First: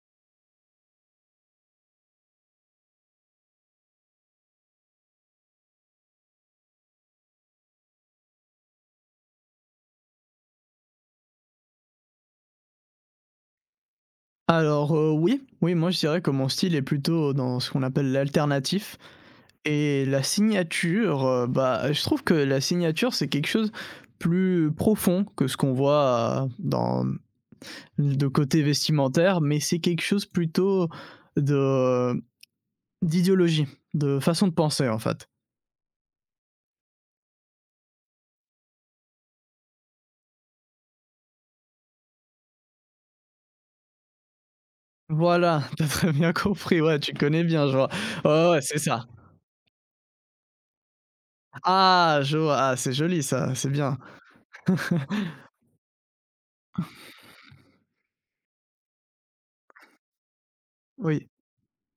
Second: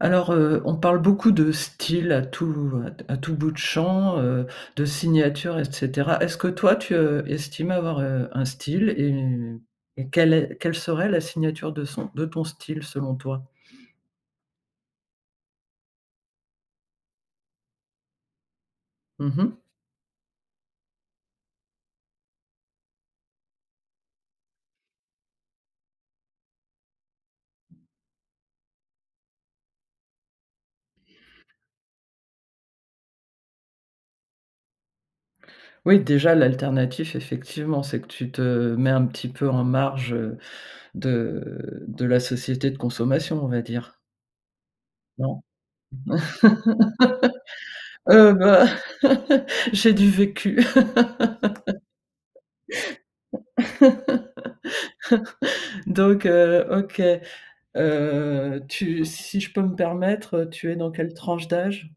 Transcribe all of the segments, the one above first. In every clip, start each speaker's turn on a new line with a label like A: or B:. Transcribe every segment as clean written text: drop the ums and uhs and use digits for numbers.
A: Alors, on parle beaucoup de style à tout bout de champ, de signature et cetera. Est-ce que toi tu, estimes avoir, un style et quelle serait la signature de ton style selon toi?
B: Alors, oui, oui, moi je dirais que mon style est plutôt dans ce qu'on appelle l'alternatif
A: Mmh.
B: et la signature, bah, je trouve que la signature, c'est quelque chose plus profond que ce qu'on voit dans de côté vestimentaire, mais c'est quelque chose plutôt de d'idéologie, de façon de penser, en fait.
A: Oui, déjà l'alternative, effectivement, c'est que tu te mets un petit peu en marge, de la société de consommation, on va dire, non?
B: Voilà, t'as très bien compris, ouais, tu connais bien, je vois. Ouais, ouais,
A: Bah,
B: c'est ça.
A: j'ai du vécu.
B: Ah, je vois, ah, c'est joli ça, c'est bien.
A: Donc OK. Tu Si je peux me permettre, tu es dans quelle
B: Oui,
A: tranche d'âge?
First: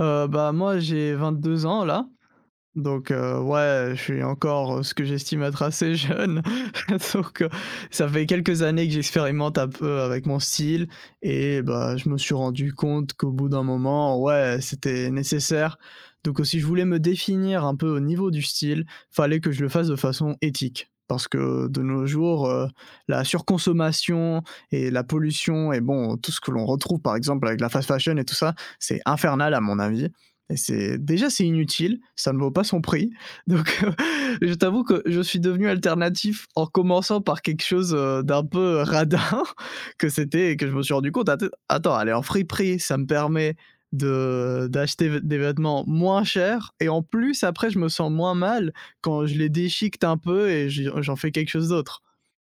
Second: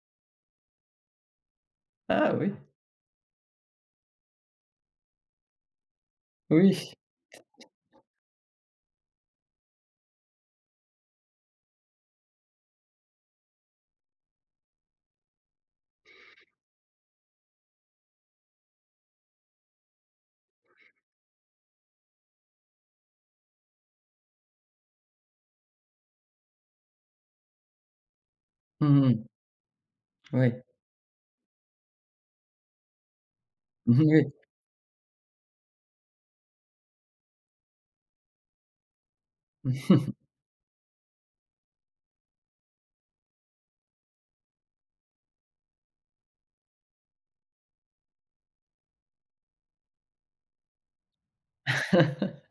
B: bah, moi j'ai 22 ans là.
A: Ah oui,
B: Donc, ouais, je suis encore, ce que j'estime être assez jeune.
A: oui.
B: Donc, ça fait quelques années que j'expérimente un peu avec mon style et bah, je me suis rendu compte qu'au bout d'un moment, ouais, c'était nécessaire. Donc, si je voulais me définir un peu au niveau du style, fallait que je le fasse de façon éthique. Parce que de nos jours, la surconsommation et la pollution et bon, tout ce que l'on retrouve par exemple avec la fast fashion et tout ça, c'est
A: Mmh mh.
B: infernal à mon avis
A: Oui.
B: et c'est inutile, ça ne vaut pas son prix. Donc
A: Mmh oui.
B: je t'avoue que je suis devenu alternatif en commençant par quelque chose, d'un peu radin que c'était et que je me suis rendu compte: «Attends, aller en friperie, ça me permet de d'acheter v des vêtements moins chers et en plus après je me sens moins mal quand je les déchiquete un peu et j'en fais quelque chose d'autre».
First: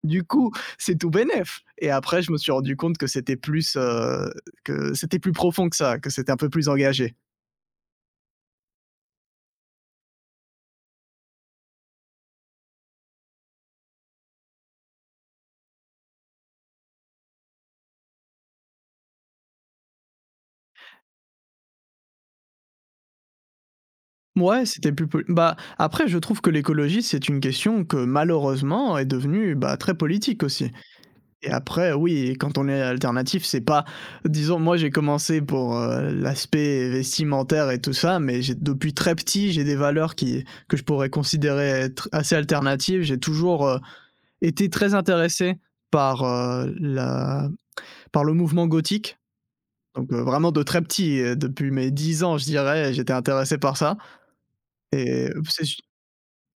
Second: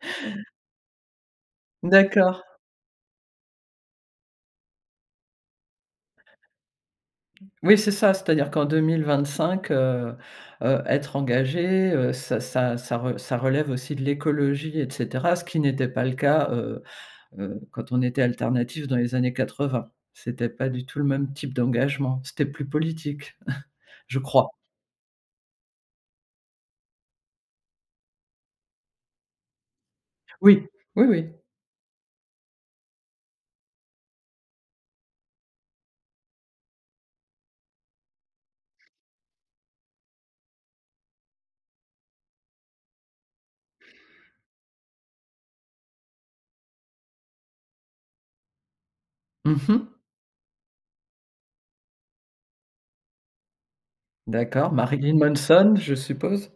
B: Du coup, c'est tout bénef et après je me
A: D'accord.
B: suis rendu compte que c'était plus profond que ça, que c'était un peu plus engagé.
A: Oui, c'est ça, c'est-à-dire qu'en 2025, être engagé, ça relève aussi de l'écologie et cetera, ce qui n'était pas le cas, quand on était alternatif dans les années 80. C'était pas du tout le même type d'engagement, c'était plus politique, je crois.
B: Ouais, c'était plus pol bah, après je trouve que l'écologie, c'est une question que malheureusement est devenue, bah, très politique
A: Oui,
B: aussi
A: oui, oui.
B: et après oui, quand on est alternatif, c'est pas disons moi j'ai commencé pour, l'aspect vestimentaire et tout ça, mais j'ai depuis très petit, j'ai des valeurs qui que je pourrais considérer être assez alternatives. J'ai toujours, été très intéressé par, la par le mouvement gothique.
A: Mmh mh.
B: Donc, vraiment de très petit, depuis mes 10 ans je dirais, j'étais intéressé par ça
A: D'accord, Marilyn
B: et c'est
A: Manson, je suppose?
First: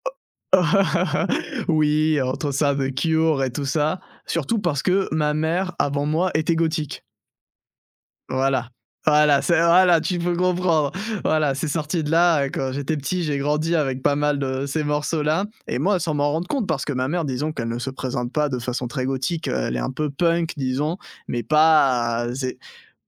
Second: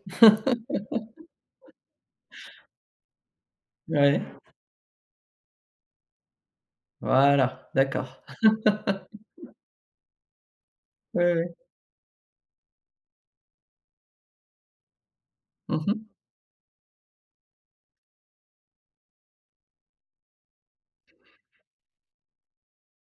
B: oui, entre ça, The Cure et tout ça,
A: Ouais,
B: surtout parce que ma mère, avant moi, était gothique.
A: voilà, d'accord.
B: Voilà, voilà, c'est voilà, tu peux comprendre.
A: Oui,
B: Voilà,
A: oui.
B: c'est sorti de là, quand j'étais petit, j'ai grandi avec pas mal de ces morceaux-là et
A: Mmh
B: moi,
A: mh.
B: sans m'en rendre compte, parce que ma mère, disons qu'elle ne se présente pas de façon très gothique, elle est un peu punk, disons, mais pas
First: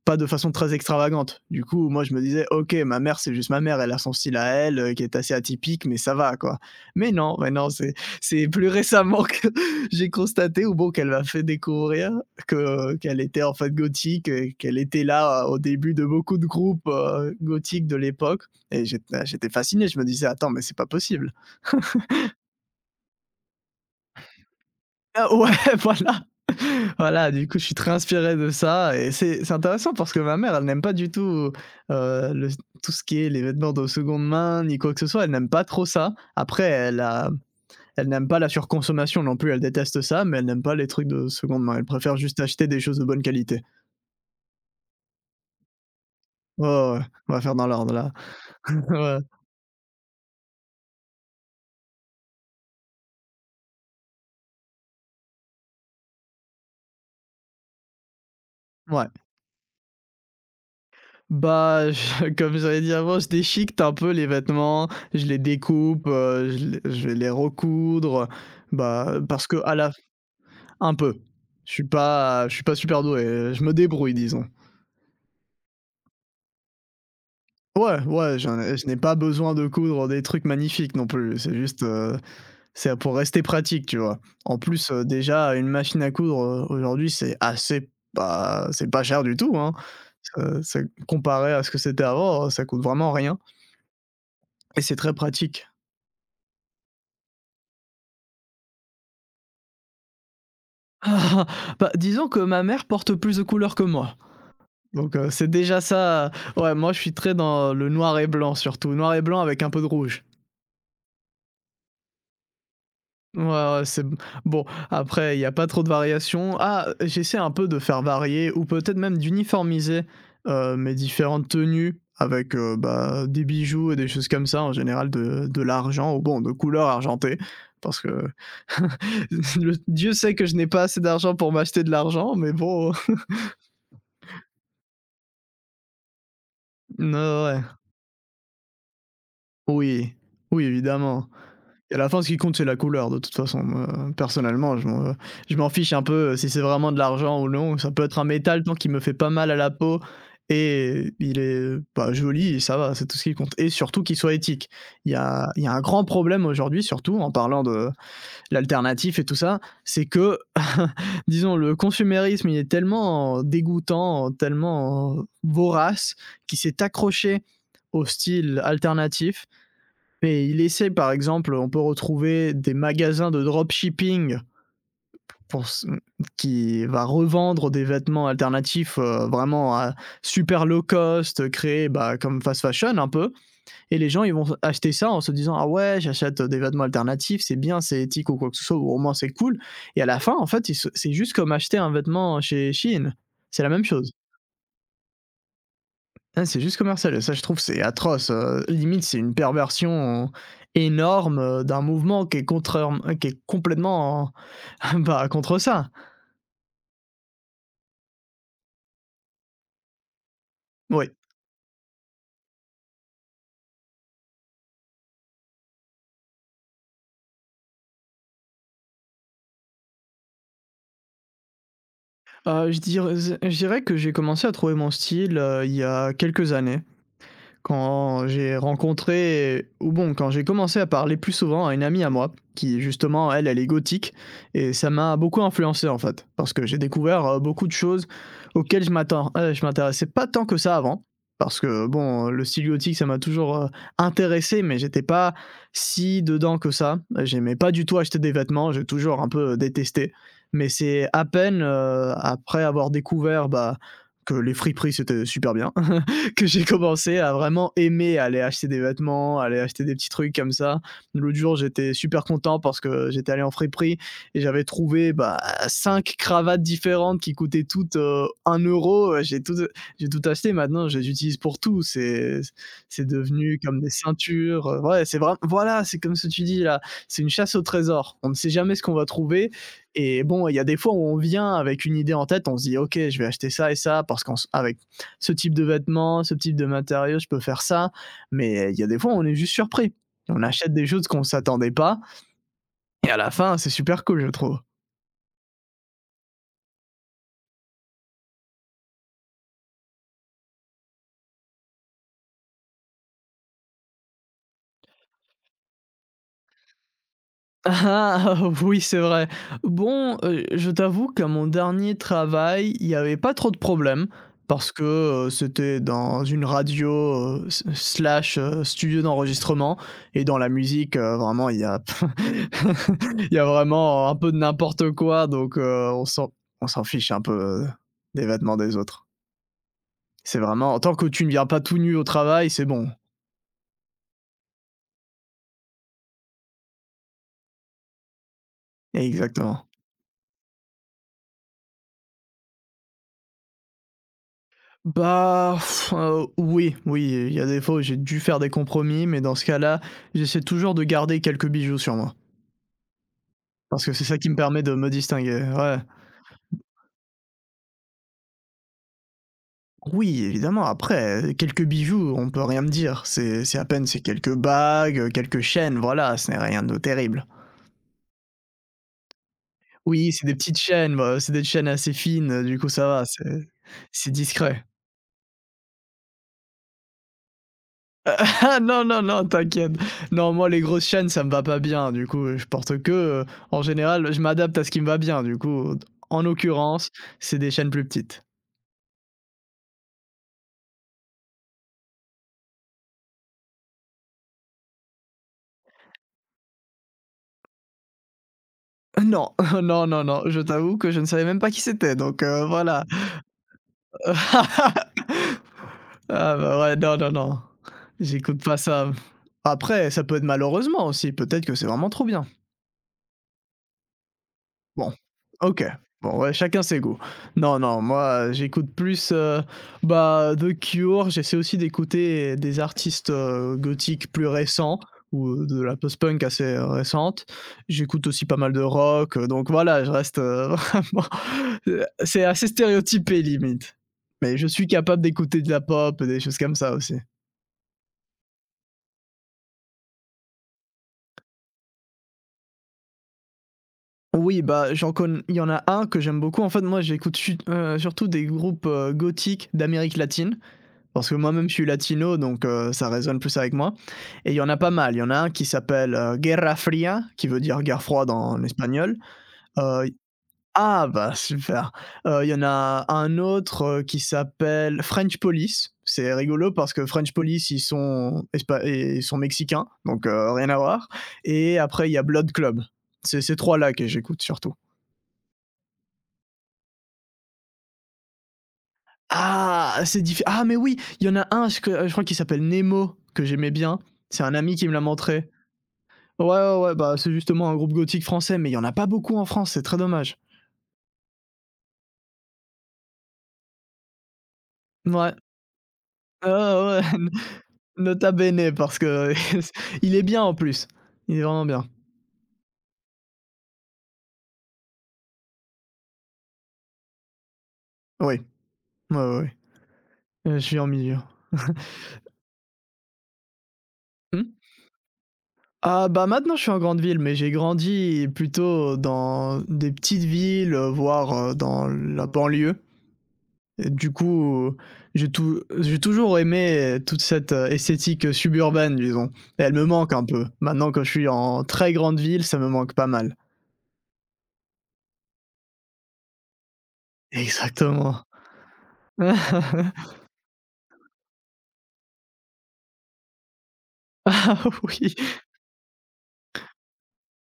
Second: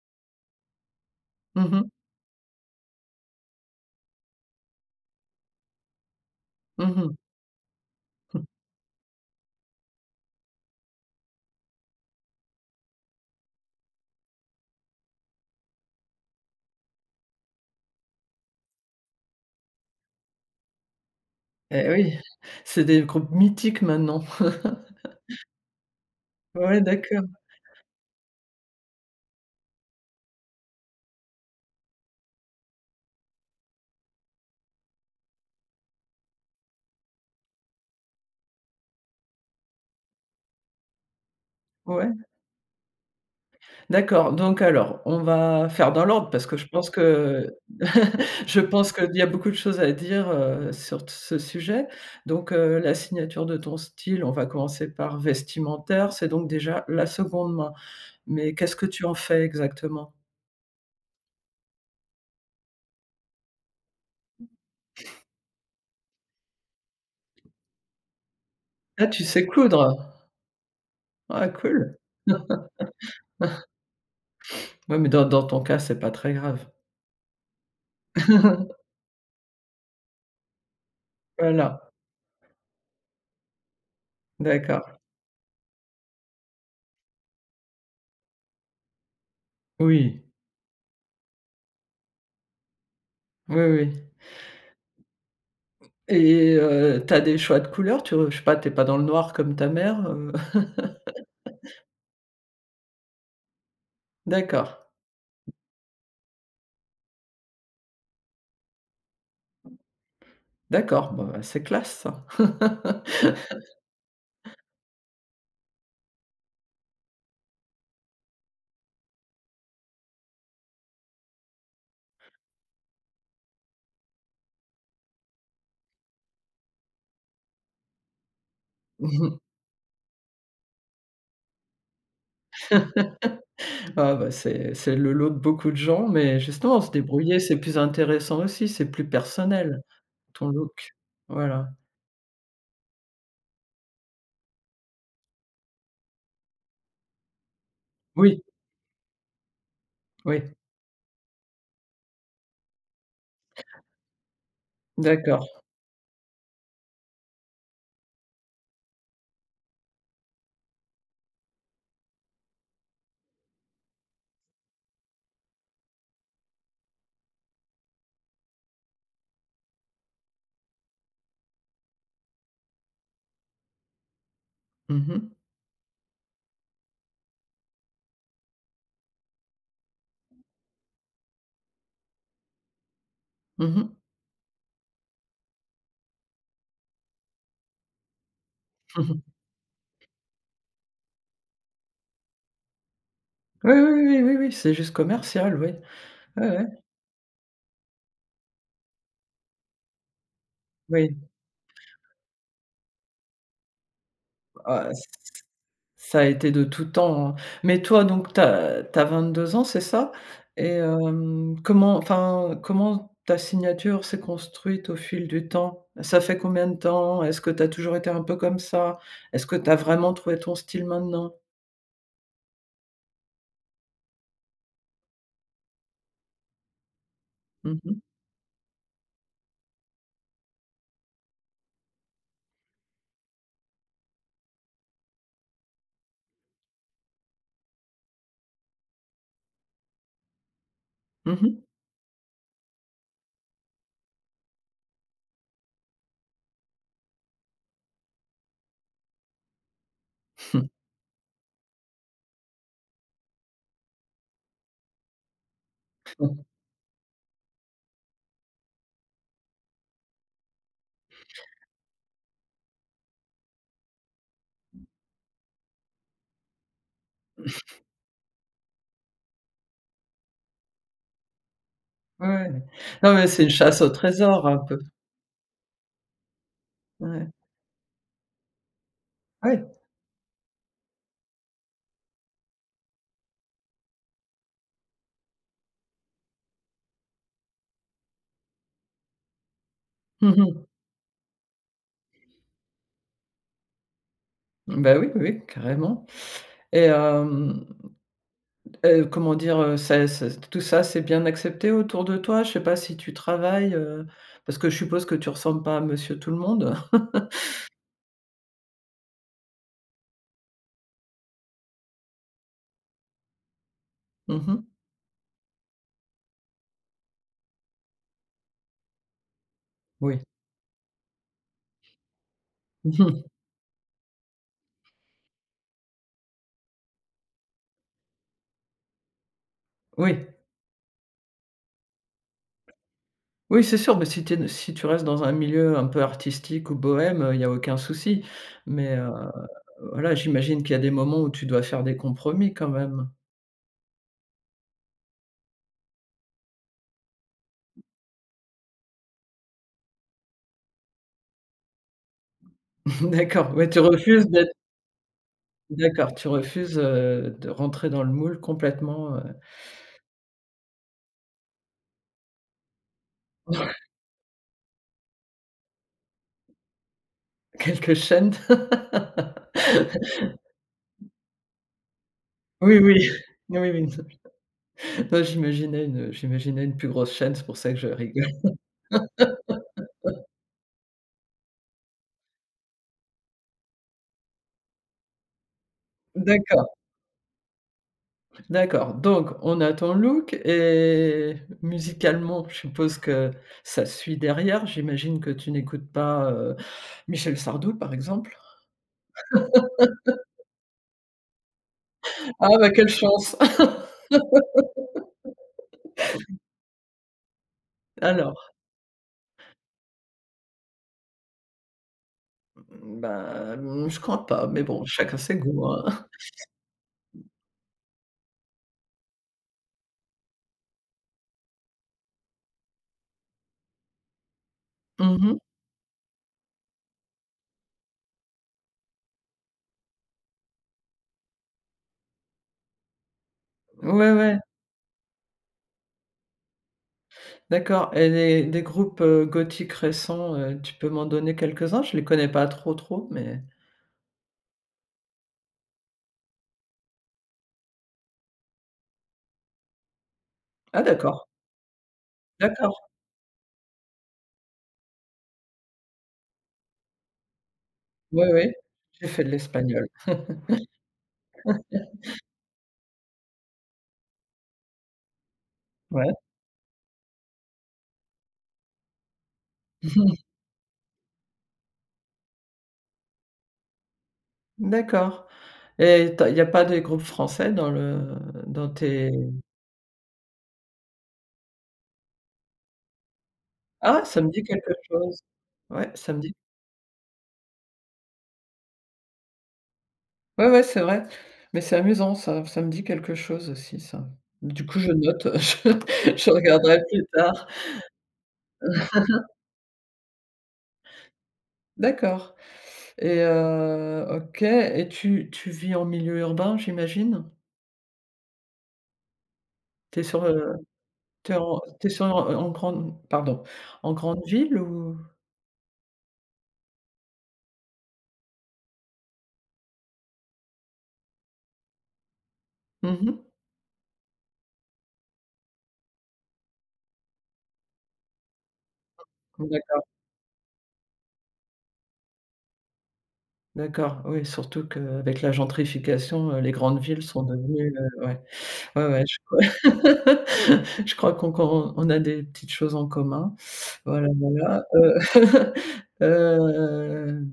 B: pas de façon très extravagante. Du
A: Mmh
B: coup,
A: mh.
B: moi, je me disais, ok, ma mère, c'est juste ma mère, elle a son style à elle, qui est assez atypique, mais ça va, quoi.
A: Mmh mh.
B: Mais non, c'est plus récemment que j'ai constaté, ou bon, qu'elle m'a fait découvrir qu'elle était en fait gothique, et qu'elle était là au début de beaucoup de groupes gothiques de l'époque. Et j'étais fasciné, je me disais, attends, mais c'est pas possible.
A: Et oui, c'est des groupes mythiques maintenant.
B: Ah ouais, voilà,
A: Ouais, d'accord,
B: voilà, du coup, je suis très inspiré de ça et c'est intéressant parce que ma mère, elle n'aime pas du tout, le tout ce qui est les vêtements de seconde main ni quoi que ce soit. Elle n'aime pas trop ça. Après, elle n'aime pas la surconsommation non plus, elle déteste ça, mais elle n'aime pas les trucs de seconde main. Elle préfère
A: ouais.
B: juste acheter des choses de bonne qualité.
A: D'accord, donc alors, on va faire dans l'ordre parce que
B: Ouais,
A: je pense
B: ouais, ouais, on va
A: que
B: faire dans l'ordre là.
A: je pense qu'il
B: Ouais,
A: y a beaucoup de choses à dire, sur t ce sujet. Donc, la signature de ton style, on va commencer par vestimentaire, c'est donc déjà la seconde main. Mais qu'est-ce que tu
B: ouais.
A: en fais exactement?
B: Bah, je comme j'avais dit avant, je déchiquete un peu les vêtements, je les découpe, je vais les recoudre,
A: Ah,
B: bah,
A: tu
B: parce
A: sais
B: que à la.
A: coudre?
B: Un peu.
A: Ah cool.
B: Je suis pas super doué. Je me débrouille, disons.
A: Ouais, mais dans ton cas, c'est pas très grave.
B: Ouais, ouais, je n'ai pas besoin de coudre des trucs magnifiques non plus. C'est
A: Voilà,
B: juste, c'est pour rester pratique, tu vois. En plus,
A: d'accord.
B: déjà, une machine à coudre aujourd'hui, c'est assez, bah, c'est pas cher du tout, hein.
A: Oui,
B: Ça- ça- comparé à ce que c'était avant, ça coûte vraiment rien
A: oui, oui.
B: et c'est très pratique.
A: Et tu des choix de couleurs? Tu re Je sais pas, t'es pas dans le noir comme ta mère?
B: Ah, bah, disons que ma mère porte plus de couleurs que moi.
A: D'accord,
B: Donc, c'est déjà ça. Ouais, moi je suis très dans le noir et blanc surtout, noir et blanc avec un peu de rouge.
A: d'accord, bon, bah, c'est classe ça.
B: Ouais, ouais, c'est b bon, après il y a pas trop de variations. Ah, j'essaie un peu de faire varier ou peut-être même d'uniformiser, mes différentes tenues avec, bah, des bijoux et des choses comme ça, en général de l'argent ou bon, de couleur argentée parce que
A: Mmh.
B: le Dieu sait que je n'ai pas assez d'argent pour m'acheter de l'argent mais bon,
A: Ah bah, c'est le lot de beaucoup de gens, mais justement se débrouiller,
B: non
A: c'est
B: ouais,
A: plus intéressant aussi, c'est plus personnel,
B: oui,
A: ton
B: oui
A: look.
B: évidemment.
A: Voilà.
B: Et à la fin, ce qui compte, c'est la couleur, de toute façon. Moi, personnellement, je m'en fiche un peu si c'est vraiment de l'argent ou non. Ça peut être un
A: Oui,
B: métal tant qu'il me fait pas mal à la peau
A: oui,
B: et il est bah, joli, et ça va, c'est tout ce qui compte. Et surtout qu'il soit éthique.
A: d'accord.
B: Il y a un grand problème aujourd'hui, surtout en parlant de l'alternatif et tout ça, c'est que, disons, le consumérisme, il est tellement dégoûtant, tellement vorace, qu'il s'est accroché au style alternatif mais il essaie, par exemple, on peut retrouver des magasins de dropshipping
A: Mmh mh.
B: pour, qui va revendre des vêtements alternatifs vraiment à super low cost, créés bah, comme fast fashion un peu. Et les gens, ils vont acheter ça en se disant: «Ah ouais, j'achète des vêtements alternatifs, c'est bien, c'est éthique ou quoi que ce soit, ou au moins c'est cool.» Et à la fin, en fait, c'est juste comme acheter un vêtement chez Shein. C'est la
A: Oui, oui,
B: même chose.
A: oui, oui, oui, oui, c'est juste commercial, oui.
B: Ah,
A: Ouais,
B: c'est
A: ouais,
B: juste commercial et ça, je trouve, c'est atroce, limite, c'est une perversion
A: oui,
B: énorme, d'un mouvement qui est contraire, qui est complètement,
A: ah, ç
B: bah, contre ça.
A: ça a été de tout temps, hein. Mais toi donc t'as as tu as ans, c'est ça?
B: Oui,
A: Comment enfin, comment ta signature s'est construite au fil du temps? Ça fait combien de temps? Est-ce que t'as toujours été un peu comme ça? Est-ce que t'as vraiment trouvé ton style maintenant?
B: je dirais que j'ai commencé à trouver mon style, il y a quelques années.
A: Mmh mh.
B: Quand j'ai rencontré ou bon, quand j'ai commencé à parler plus souvent à une amie à moi, qui justement, elle, elle est gothique, et ça m'a beaucoup influencé en fait, parce que j'ai découvert beaucoup de choses je m'intéressais pas tant que ça avant, parce que bon, le style gothique, ça m'a toujours intéressé, mais j'étais pas si dedans que ça. J'aimais pas du tout acheter des vêtements, j'ai toujours un peu détesté. Mais c'est à peine après avoir découvert bah, que les friperies, c'était super bien, que j'ai commencé à vraiment aimer aller acheter des vêtements, aller acheter des petits trucs comme ça. L'autre jour, j'étais super content parce que j'étais allé en friperie et j'avais trouvé bah, cinq cravates différentes qui coûtaient toutes 1 euro. J'ai tout acheté maintenant, je les utilise pour tout.
A: Ouais.
B: C'est
A: Non, mais c'est une
B: devenu comme
A: chasse
B: des
A: au trésor un
B: ceintures.
A: peu.
B: Ouais, c'est vraiment, voilà, c'est comme ce que tu dis là. C'est
A: Ouais.
B: une chasse au trésor. On ne sait jamais ce qu'on va trouver.
A: Ouais.
B: Et bon, il y a des fois où on vient avec une idée en tête, on se dit, OK, je vais acheter ça et ça, parce qu'avec ce type de vêtements, ce type de matériaux, je peux faire ça. Mais il y a des fois, on est juste surpris.
A: Mmh
B: On
A: mh.
B: achète des choses qu'on ne s'attendait pas. Et à la fin, c'est super cool, je trouve.
A: Bah, oui, oui, oui, carrément. Et hem Comment dire? Ça ça Tout ça, c'est bien accepté autour de toi? Je sais pas si tu travailles, parce que je suppose que tu ressembles pas à monsieur tout le monde.
B: Ah oui, c'est vrai. Bon, je t'avoue qu'à mon dernier travail, il y avait pas trop de problèmes
A: Mmh mh.
B: parce que, c'était dans une radio, s slash, studio d'enregistrement
A: Oui.
B: et dans la musique, vraiment il y a
A: Mmh mh.
B: il y a vraiment un peu de n'importe quoi donc, on s'en fiche un peu, des vêtements des autres.
A: Oui.
B: C'est vraiment tant que tu ne viens pas tout nu au travail, c'est bon.
A: Oui, c'est sûr, mais si tu restes dans un milieu un peu artistique ou bohème, il y a aucun souci. Mais,
B: Exactement.
A: voilà, j'imagine qu'il y a des moments où tu dois faire des compromis quand même.
B: Bah, oui, oui, il y a des fois où j'ai dû faire des compromis, mais dans ce cas-là, j'essaie toujours de garder quelques bijoux sur moi.
A: D'accord, ouais, tu
B: Parce que c'est ça
A: refuses
B: qui me
A: d'être
B: permet de me distinguer, ouais.
A: d'accord, tu refuses, de rentrer dans le moule complètement. heu,
B: Oui, évidemment, après, quelques bijoux, on peut rien me dire. C'est à peine c'est quelques bagues, quelques chaînes, voilà, ce n'est rien de terrible.
A: quelques chaînes.
B: Oui, c'est des petites chaînes, bah, c'est des chaînes assez fines, du coup
A: Oui,
B: ça va,
A: oui. Oui, oui.
B: c'est discret.
A: Non, j'imaginais une plus grosse chaîne, c'est pour ça que je rigole.
B: Ah non, non, non, t'inquiète. Non, moi, les grosses chaînes, ça me va pas bien. Du coup, je porte que, en général, je m'adapte à ce qui me va bien. Du coup, en
A: D'accord,
B: l'occurrence, c'est des chaînes plus petites.
A: d'accord. Donc on a ton look et musicalement, je suppose que ça suit derrière. J'imagine que tu n'écoutes pas, Michel Sardou, par exemple?
B: Non, non, non, non, je t'avoue que je ne savais même pas qui c'était, donc,
A: Ah bah,
B: voilà.
A: quelle chance!
B: Ah bah, ouais, non, non, non, j'écoute
A: Alors,
B: pas ça. Après, ça peut être malheureusement aussi, peut-être que c'est vraiment trop bien.
A: bah, je crois pas, mais bon,
B: Bon,
A: chacun ses
B: OK.
A: goûts, hein.
B: Bon, ouais, chacun ses goûts. Non, non, moi, j'écoute plus, bah, The Cure, j'essaie aussi d'écouter des artistes, gothiques plus récents ou,
A: Mmh.
B: de la post-punk assez, récente. J'écoute aussi pas mal de rock, donc voilà, je reste, vraiment, c'est assez stéréotypé limite.
A: Ouais,
B: Mais
A: ouais,
B: je suis capable d'écouter de la pop, et des choses comme ça aussi.
A: d'accord et des groupes, gothiques récents, tu peux m'en donner quelques-uns? Je les connais pas trop, trop, mais
B: Oui, bah, j'en conn il y en a un que j'aime beaucoup. En fait, moi, j'écoute chut surtout des groupes, gothiques d'Amérique latine.
A: ah
B: Parce que
A: d'accord,
B: moi-même, je suis latino, donc,
A: d'accord.
B: ça résonne plus avec moi. Et il y en a pas mal. Il y en a un qui s'appelle Guerra Fria, qui veut dire guerre froide
A: Oui,
B: en
A: oui,
B: espagnol.
A: j'ai fait de
B: Euh,
A: l'espagnol.
B: ah, bah, super. Il y en a un autre qui s'appelle French Police. C'est
A: Ouais.
B: rigolo parce que French Police, ils sont, et ils sont mexicains, donc, rien à voir. Et après, il y a Blood Club. C'est ces trois-là que j'écoute surtout.
A: D'accord et tu il y a pas des groupes français dans tes,
B: Ah, c'est diffi- Ah, mais oui, il y en a un, je crois qu'il s'appelle Nemo, que j'aimais bien.
A: ah, ça
B: C'est
A: me
B: un
A: dit
B: ami qui me
A: quelque
B: l'a
A: chose.
B: montré.
A: Ouais, ça me
B: Ouais,
A: dit
B: ouais, ouais, bah, c'est justement un groupe gothique français, mais il y en a pas beaucoup en France, c'est très dommage.
A: ouais, ouais, c'est vrai, mais c'est amusant ça, ça me dit quelque chose aussi ça. Du coup, je note, je
B: Ouais,
A: je regarderai
B: ouais, ouais,
A: plus tard.
B: nota bene parce que il est bien en plus. Il est vraiment bien.
A: D'accord et OK et tu vis en milieu urbain, j'imagine?
B: Oui, ouais, ouais, ouais.
A: T'es sur,
B: Je suis en milieu.
A: t'es en tu sur en grande pardon, en grande
B: Mmh?
A: ville ou?
B: Ah, bah, maintenant je suis en grande ville, mais j'ai grandi plutôt dans des petites villes, voire, dans la banlieue.
A: Mmh.
B: Et du coup, j'ai toujours aimé toute cette, esthétique, suburbaine, disons. Et elle me
A: D'accord.
B: manque un peu. Maintenant que je suis en très grande ville, ça me manque pas mal.
A: D'accord, oui, surtout qu'avec la gentrification, les grandes villes sont devenues,
B: Exactement.
A: ouais. Ouais, ouais, je crois je crois qu'on qu'on on a des petites choses en commun. Voilà,
B: Ah
A: voilà,
B: oui.
A: hem,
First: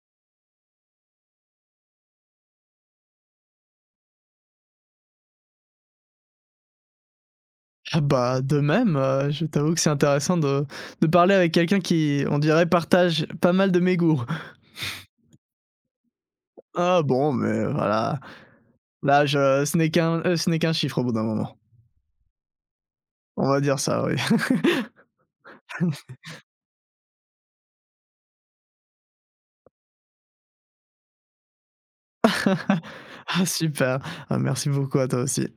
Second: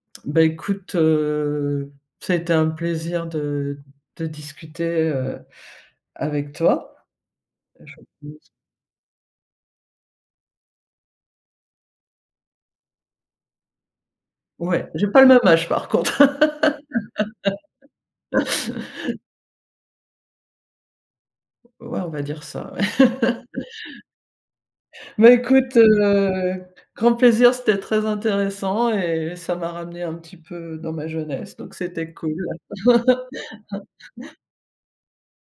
A: bah, écoute, ça a été un plaisir de discuter, avec toi. Je
B: Ah bah, de même, je t'avoue que c'est intéressant de parler avec quelqu'un qui, on dirait, partage pas mal de mes goûts.
A: Ouais, j'ai pas le même âge par contre.
B: «Ah bon, mais voilà, Là, ce n'est qu'un chiffre au bout d'un moment».
A: Ouais, on va dire ça, ouais.
B: On va dire ça, oui.
A: Bah, écoute, grand plaisir, c'était très intéressant et ça m'a ramené un petit peu dans ma jeunesse, donc c'était cool.
B: Ah super. Ah merci beaucoup à toi aussi.